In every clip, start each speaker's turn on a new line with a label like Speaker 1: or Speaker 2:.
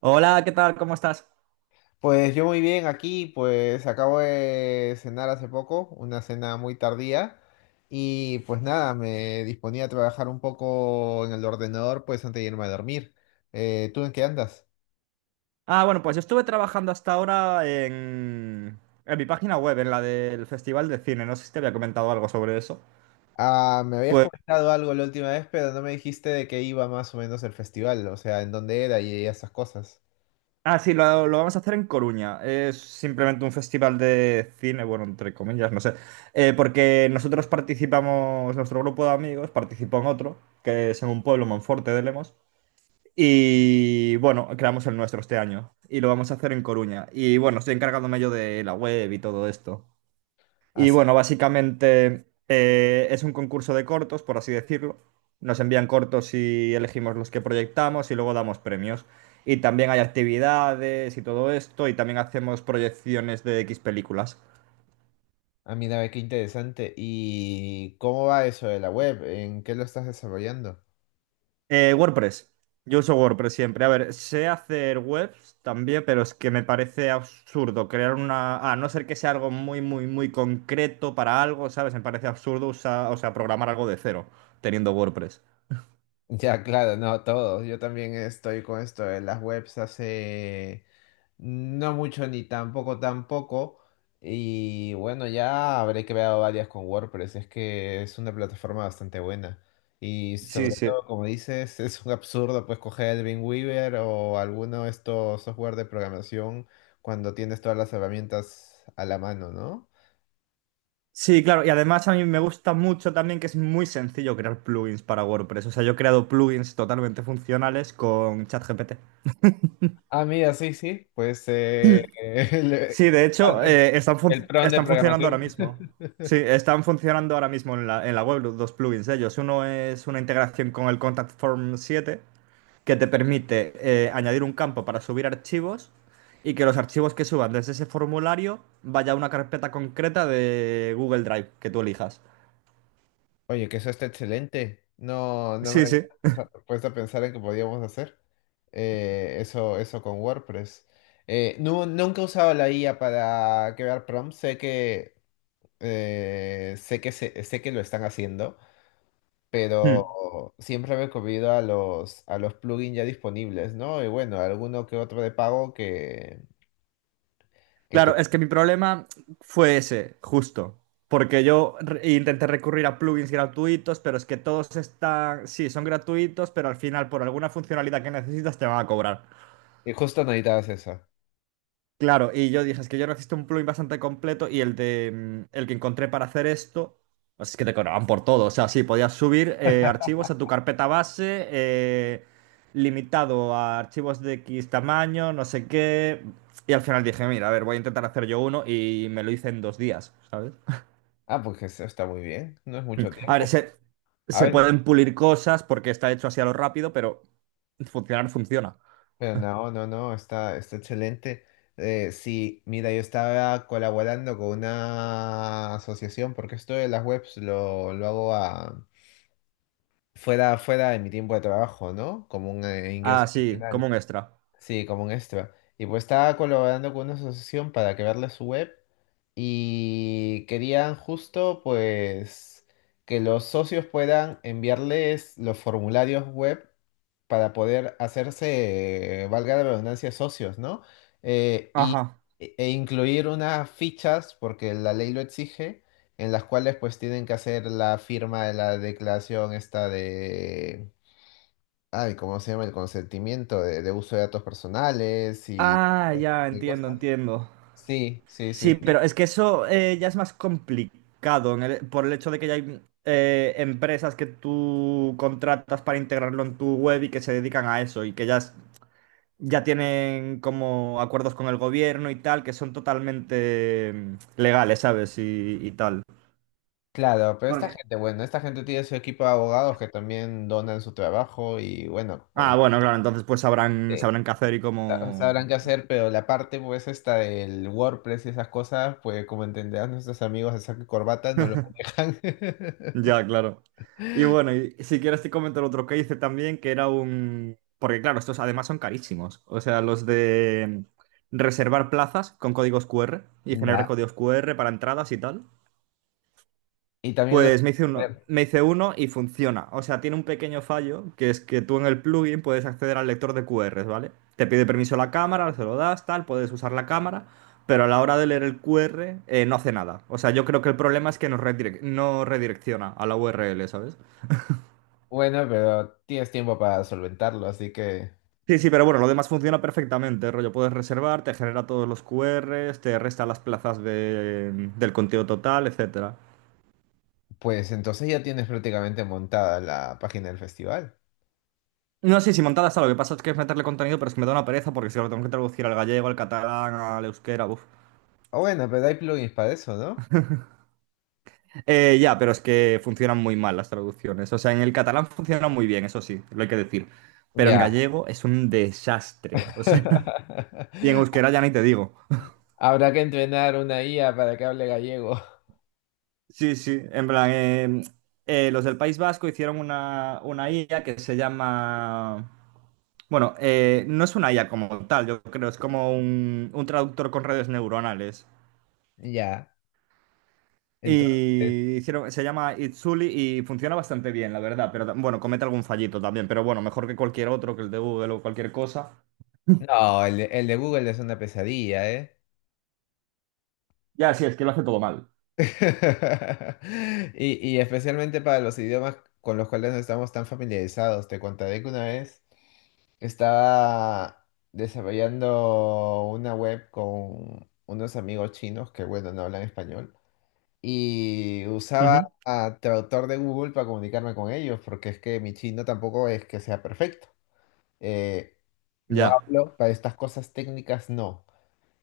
Speaker 1: Hola, ¿qué tal? ¿Cómo estás?
Speaker 2: Pues yo muy bien aquí, pues acabo de cenar hace poco, una cena muy tardía y pues nada, me disponía a trabajar un poco en el ordenador pues antes de irme a dormir. ¿Tú en qué andas?
Speaker 1: Bueno, pues yo estuve trabajando hasta ahora en mi página web, en la del Festival de Cine. No sé si te había comentado algo sobre eso.
Speaker 2: Ah, me habías
Speaker 1: Pues,
Speaker 2: comentado algo la última vez, pero no me dijiste de qué iba más o menos el festival, o sea, en dónde era y esas cosas.
Speaker 1: sí, lo vamos a hacer en Coruña. Es simplemente un festival de cine, bueno, entre comillas, no sé. Porque nosotros participamos, nuestro grupo de amigos participó en otro, que es en un pueblo, Monforte de Lemos. Y bueno, creamos el nuestro este año y lo vamos a hacer en Coruña. Y bueno, estoy encargándome yo de la web y todo esto. Y
Speaker 2: Así.
Speaker 1: bueno, básicamente es un concurso de cortos, por así decirlo. Nos envían cortos y elegimos los que proyectamos y luego damos premios. Y también hay actividades y todo esto, y también hacemos proyecciones de X películas.
Speaker 2: Ah, mira, ve qué interesante. ¿Y cómo va eso de la web? ¿En qué lo estás desarrollando?
Speaker 1: WordPress. Yo uso WordPress siempre. A ver, sé hacer webs también, pero es que me parece absurdo crear una A no ser que sea algo muy, muy, muy concreto para algo, ¿sabes? Me parece absurdo usar, o sea, programar algo de cero teniendo WordPress.
Speaker 2: Ya, claro, no, todos. Yo también estoy con esto de las webs hace no mucho ni tampoco. Y bueno, ya habré creado varias con WordPress. Es que es una plataforma bastante buena. Y
Speaker 1: Sí,
Speaker 2: sobre
Speaker 1: sí.
Speaker 2: todo, como dices, es un absurdo pues coger el Weaver o alguno de estos software de programación cuando tienes todas las herramientas a la mano, ¿no?
Speaker 1: Sí, claro, y además a mí me gusta mucho también que es muy sencillo crear plugins para WordPress. O sea, yo he creado plugins totalmente funcionales con ChatGPT.
Speaker 2: Ah, mira, sí, sí. Pues
Speaker 1: Sí, de hecho,
Speaker 2: el prompt de
Speaker 1: están funcionando ahora
Speaker 2: programación.
Speaker 1: mismo. Sí, están funcionando ahora mismo en en la web los dos plugins de ellos. Uno es una integración con el Contact Form 7 que te permite añadir un campo para subir archivos y que los archivos que suban desde ese formulario vaya a una carpeta concreta de Google Drive que tú elijas.
Speaker 2: Oye, que eso está excelente. No, no me
Speaker 1: Sí,
Speaker 2: había
Speaker 1: sí.
Speaker 2: puesto a pensar en que podíamos hacer eso con WordPress. Nunca he usado la IA para crear prompts. Sé que sé que lo están haciendo,
Speaker 1: Hmm.
Speaker 2: pero siempre me he comido a a los plugins ya disponibles, ¿no? Y bueno, alguno que otro de pago que te...
Speaker 1: Claro, es que mi problema fue ese, justo. Porque yo intenté recurrir a plugins gratuitos, pero es que todos están, sí, son gratuitos, pero al final por alguna funcionalidad que necesitas te van a cobrar.
Speaker 2: que justo necesitabas eso.
Speaker 1: Claro, y yo dije, es que yo necesito un plugin bastante completo y el de el que encontré para hacer esto, pues es que te cobraban por todo. O sea, sí, podías subir archivos a tu carpeta base, limitado a archivos de X tamaño, no sé qué. Y al final dije, mira, a ver, voy a intentar hacer yo uno y me lo hice en dos días, ¿sabes?
Speaker 2: Ah, pues eso está muy bien. No es mucho
Speaker 1: A ver,
Speaker 2: tiempo. A
Speaker 1: se
Speaker 2: veces
Speaker 1: pueden pulir cosas porque está hecho así a lo rápido, pero funcionar funciona.
Speaker 2: pero no, está, está excelente. Sí, mira, yo estaba colaborando con una asociación, porque esto de las webs lo hago fuera, fuera de mi tiempo de trabajo, ¿no? Como un ingreso
Speaker 1: Ah, sí,
Speaker 2: adicional.
Speaker 1: como un extra.
Speaker 2: Sí, como un extra. Y pues estaba colaborando con una asociación para crearle su web y querían justo pues que los socios puedan enviarles los formularios web para poder hacerse, valga la redundancia, socios, ¿no? Eh, y,
Speaker 1: Ajá.
Speaker 2: e incluir unas fichas, porque la ley lo exige, en las cuales pues tienen que hacer la firma de la declaración esta. Ay, ¿cómo se llama? El consentimiento de uso de datos personales
Speaker 1: Ah, ya,
Speaker 2: y
Speaker 1: entiendo,
Speaker 2: cosas.
Speaker 1: entiendo.
Speaker 2: Sí, sí, sí,
Speaker 1: Sí, pero
Speaker 2: sí.
Speaker 1: es que eso ya es más complicado en por el hecho de que ya hay empresas que tú contratas para integrarlo en tu web y que se dedican a eso y que ya, ya tienen como acuerdos con el gobierno y tal, que son totalmente legales, ¿sabes? Y tal.
Speaker 2: Claro, pero esta
Speaker 1: Porque,
Speaker 2: gente, bueno, esta gente tiene su equipo de abogados que también donan su trabajo y bueno,
Speaker 1: Ah,
Speaker 2: con,
Speaker 1: bueno, claro, entonces pues sabrán,
Speaker 2: eh,
Speaker 1: sabrán qué hacer y
Speaker 2: sabrán
Speaker 1: cómo
Speaker 2: qué hacer, pero la parte pues esta del WordPress y esas cosas, pues como entenderán nuestros amigos de saco y corbata no lo manejan.
Speaker 1: Ya, claro. Y bueno, y si quieres te comento el otro que hice también, que era un Porque claro, estos además son carísimos. O sea, los de reservar plazas con códigos QR y generar
Speaker 2: Ya.
Speaker 1: códigos QR para entradas y tal.
Speaker 2: Y también lo...
Speaker 1: Pues me hice uno y funciona. O sea, tiene un pequeño fallo, que es que tú en el plugin puedes acceder al lector de QRs, ¿vale? Te pide permiso la cámara, se lo das, tal, puedes usar la cámara, pero a la hora de leer el QR no hace nada. O sea, yo creo que el problema es que nos no redirecciona a la URL, ¿sabes?
Speaker 2: Bueno, pero tienes tiempo para solventarlo, así que...
Speaker 1: Sí, sí, pero bueno, lo demás funciona perfectamente. Rollo, puedes reservar, te genera todos los Q QRs, te resta las plazas del contenido total, etcétera.
Speaker 2: Pues entonces ya tienes prácticamente montada la página del festival.
Speaker 1: No sí, si montada está, lo que pasa es que es meterle contenido, pero es que me da una pereza porque si lo tengo que traducir al gallego, al catalán, al euskera, buf.
Speaker 2: Ah, bueno, pero hay plugins para eso, ¿no?
Speaker 1: Ya, pero es que funcionan muy mal las traducciones. O sea, en el catalán funciona muy bien, eso sí, lo hay que decir. Pero en
Speaker 2: Ya.
Speaker 1: gallego es un desastre. O sea, y en euskera ya ni te digo.
Speaker 2: Habrá que entrenar una IA para que hable gallego.
Speaker 1: Sí, sí, en plan, los del País Vasco hicieron una IA que se llama, bueno, no es una IA como tal, yo creo, es como un traductor con redes neuronales.
Speaker 2: Ya. Entonces,
Speaker 1: Y hicieron, se llama Itzuli y funciona bastante bien, la verdad, pero comete algún fallito también, pero bueno, mejor que cualquier otro, que el de Google o cualquier cosa.
Speaker 2: no, el de Google es una pesadilla, ¿eh?
Speaker 1: Ya, sí, es que lo hace todo mal.
Speaker 2: Y, y especialmente para los idiomas con los cuales no estamos tan familiarizados. Te contaré que una vez estaba desarrollando una web con unos amigos chinos que, bueno, no hablan español, y usaba
Speaker 1: Ujú.
Speaker 2: a traductor de Google para comunicarme con ellos, porque es que mi chino tampoco es que sea perfecto. Eh, lo
Speaker 1: Ya.
Speaker 2: hablo, para estas cosas técnicas no.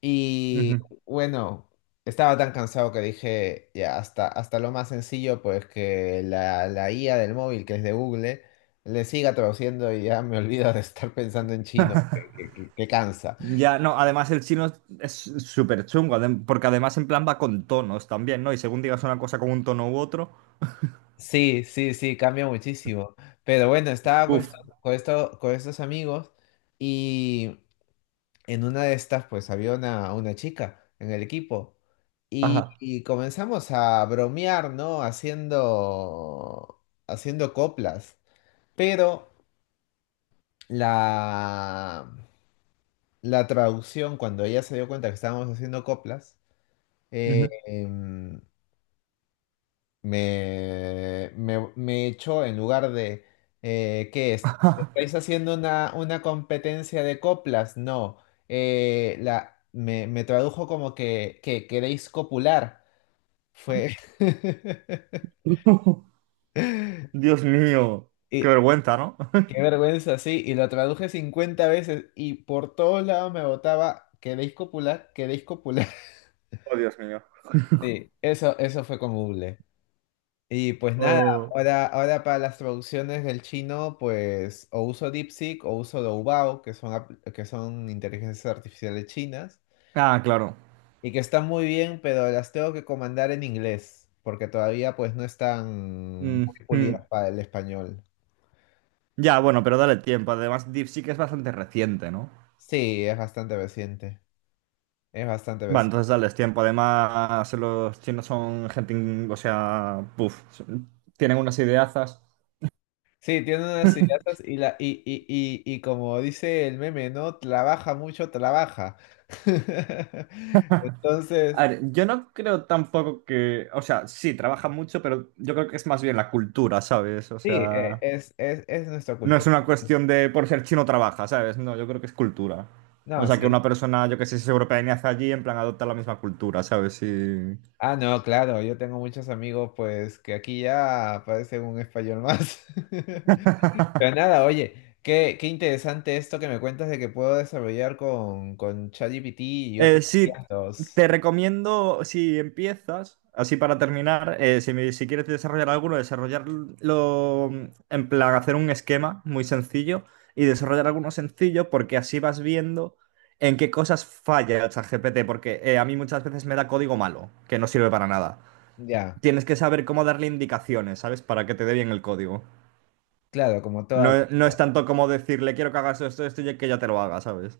Speaker 2: Y
Speaker 1: Ujú.
Speaker 2: bueno, estaba tan cansado que dije, ya, hasta lo más sencillo, pues que la IA del móvil, que es de Google, le siga traduciendo y ya me olvido de estar pensando en chino, que cansa.
Speaker 1: Ya, no, además el chino es súper chungo, porque además en plan va con tonos también, ¿no? Y según digas una cosa con un tono u otro,
Speaker 2: Sí, sí, sí, cambia muchísimo. Pero bueno, estaba con
Speaker 1: uff,
Speaker 2: con estos amigos y en una de estas pues había una chica en el equipo
Speaker 1: ajá.
Speaker 2: y comenzamos a bromear, ¿no? Haciendo coplas. Pero la, la traducción, cuando ella se dio cuenta que estábamos haciendo coplas,
Speaker 1: Ujú.
Speaker 2: em, me echó en lugar de, ¿qué es? ¿Estáis haciendo una competencia de coplas? No. Me tradujo como que queréis copular. Fue.
Speaker 1: Dios mío, qué
Speaker 2: Y
Speaker 1: vergüenza, ¿no?
Speaker 2: qué vergüenza, sí. Y lo traduje 50 veces y por todos lados me botaba, ¿queréis copular? ¿Queréis copular?
Speaker 1: Oh, Dios mío.
Speaker 2: Sí, eso fue como Google. Y pues nada,
Speaker 1: Oh.
Speaker 2: ahora para las traducciones del chino, pues o uso DeepSeek o uso Doubao, que son inteligencias artificiales chinas,
Speaker 1: Ah, claro.
Speaker 2: y que están muy bien, pero las tengo que comandar en inglés, porque todavía pues no están
Speaker 1: Mm,
Speaker 2: muy pulidas
Speaker 1: mm.
Speaker 2: para el español.
Speaker 1: Ya, bueno, pero dale tiempo. Además, DeepSeek es bastante reciente, ¿no?
Speaker 2: Sí, es bastante reciente, es bastante
Speaker 1: Va,
Speaker 2: reciente.
Speaker 1: entonces dales tiempo. Además, los chinos son gente, o sea, puf, tienen unas ideazas.
Speaker 2: Sí, tiene unas ideas y, la, y como dice el meme, ¿no? Trabaja mucho, trabaja. Entonces...
Speaker 1: A ver, yo no creo tampoco que, o sea, sí, trabaja mucho, pero yo creo que es más bien la cultura, ¿sabes? O
Speaker 2: Sí,
Speaker 1: sea,
Speaker 2: es nuestra
Speaker 1: no es
Speaker 2: cultura.
Speaker 1: una cuestión de por ser chino trabaja, ¿sabes? No, yo creo que es cultura. O
Speaker 2: No,
Speaker 1: sea, que
Speaker 2: sí.
Speaker 1: una persona, yo que sé, si es europea y nace allí, en plan adopta la misma cultura, ¿sabes? Sí.
Speaker 2: Ah, no, claro, yo tengo muchos amigos, pues, que aquí ya parecen un español más. Pero nada, oye, qué interesante esto que me cuentas de que puedo desarrollar con ChatGPT y otros
Speaker 1: Sí,
Speaker 2: guías.
Speaker 1: te recomiendo, si empiezas, así para terminar, si quieres desarrollar alguno, desarrollarlo en plan, hacer un esquema muy sencillo y desarrollar alguno sencillo porque así vas viendo en qué cosas falla el ChatGPT, porque a mí muchas veces me da código malo, que no sirve para nada.
Speaker 2: Ya,
Speaker 1: Tienes que saber cómo darle indicaciones, ¿sabes? Para que te dé bien el código.
Speaker 2: claro, como toda la
Speaker 1: No, no es
Speaker 2: vida.
Speaker 1: tanto como decirle, quiero que hagas esto, esto y que ya te lo haga, ¿sabes?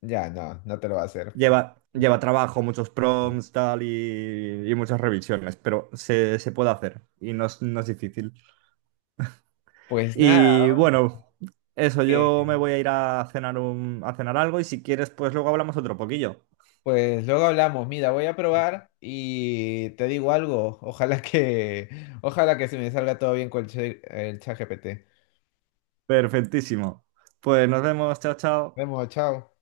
Speaker 2: Ya, no, no te lo va a hacer, pues.
Speaker 1: Lleva trabajo, muchos prompts, tal, y muchas revisiones, pero se puede hacer y no es, no es difícil.
Speaker 2: Pues nada,
Speaker 1: Y bueno, eso,
Speaker 2: eh,
Speaker 1: yo me voy a ir a cenar, un, a cenar algo y si quieres, pues luego hablamos otro poquillo.
Speaker 2: pues luego hablamos. Mira, voy a probar y te digo algo. Ojalá que se me salga todo bien con el ChatGPT.
Speaker 1: Perfectísimo. Pues nos vemos, chao,
Speaker 2: Nos
Speaker 1: chao.
Speaker 2: vemos, chao.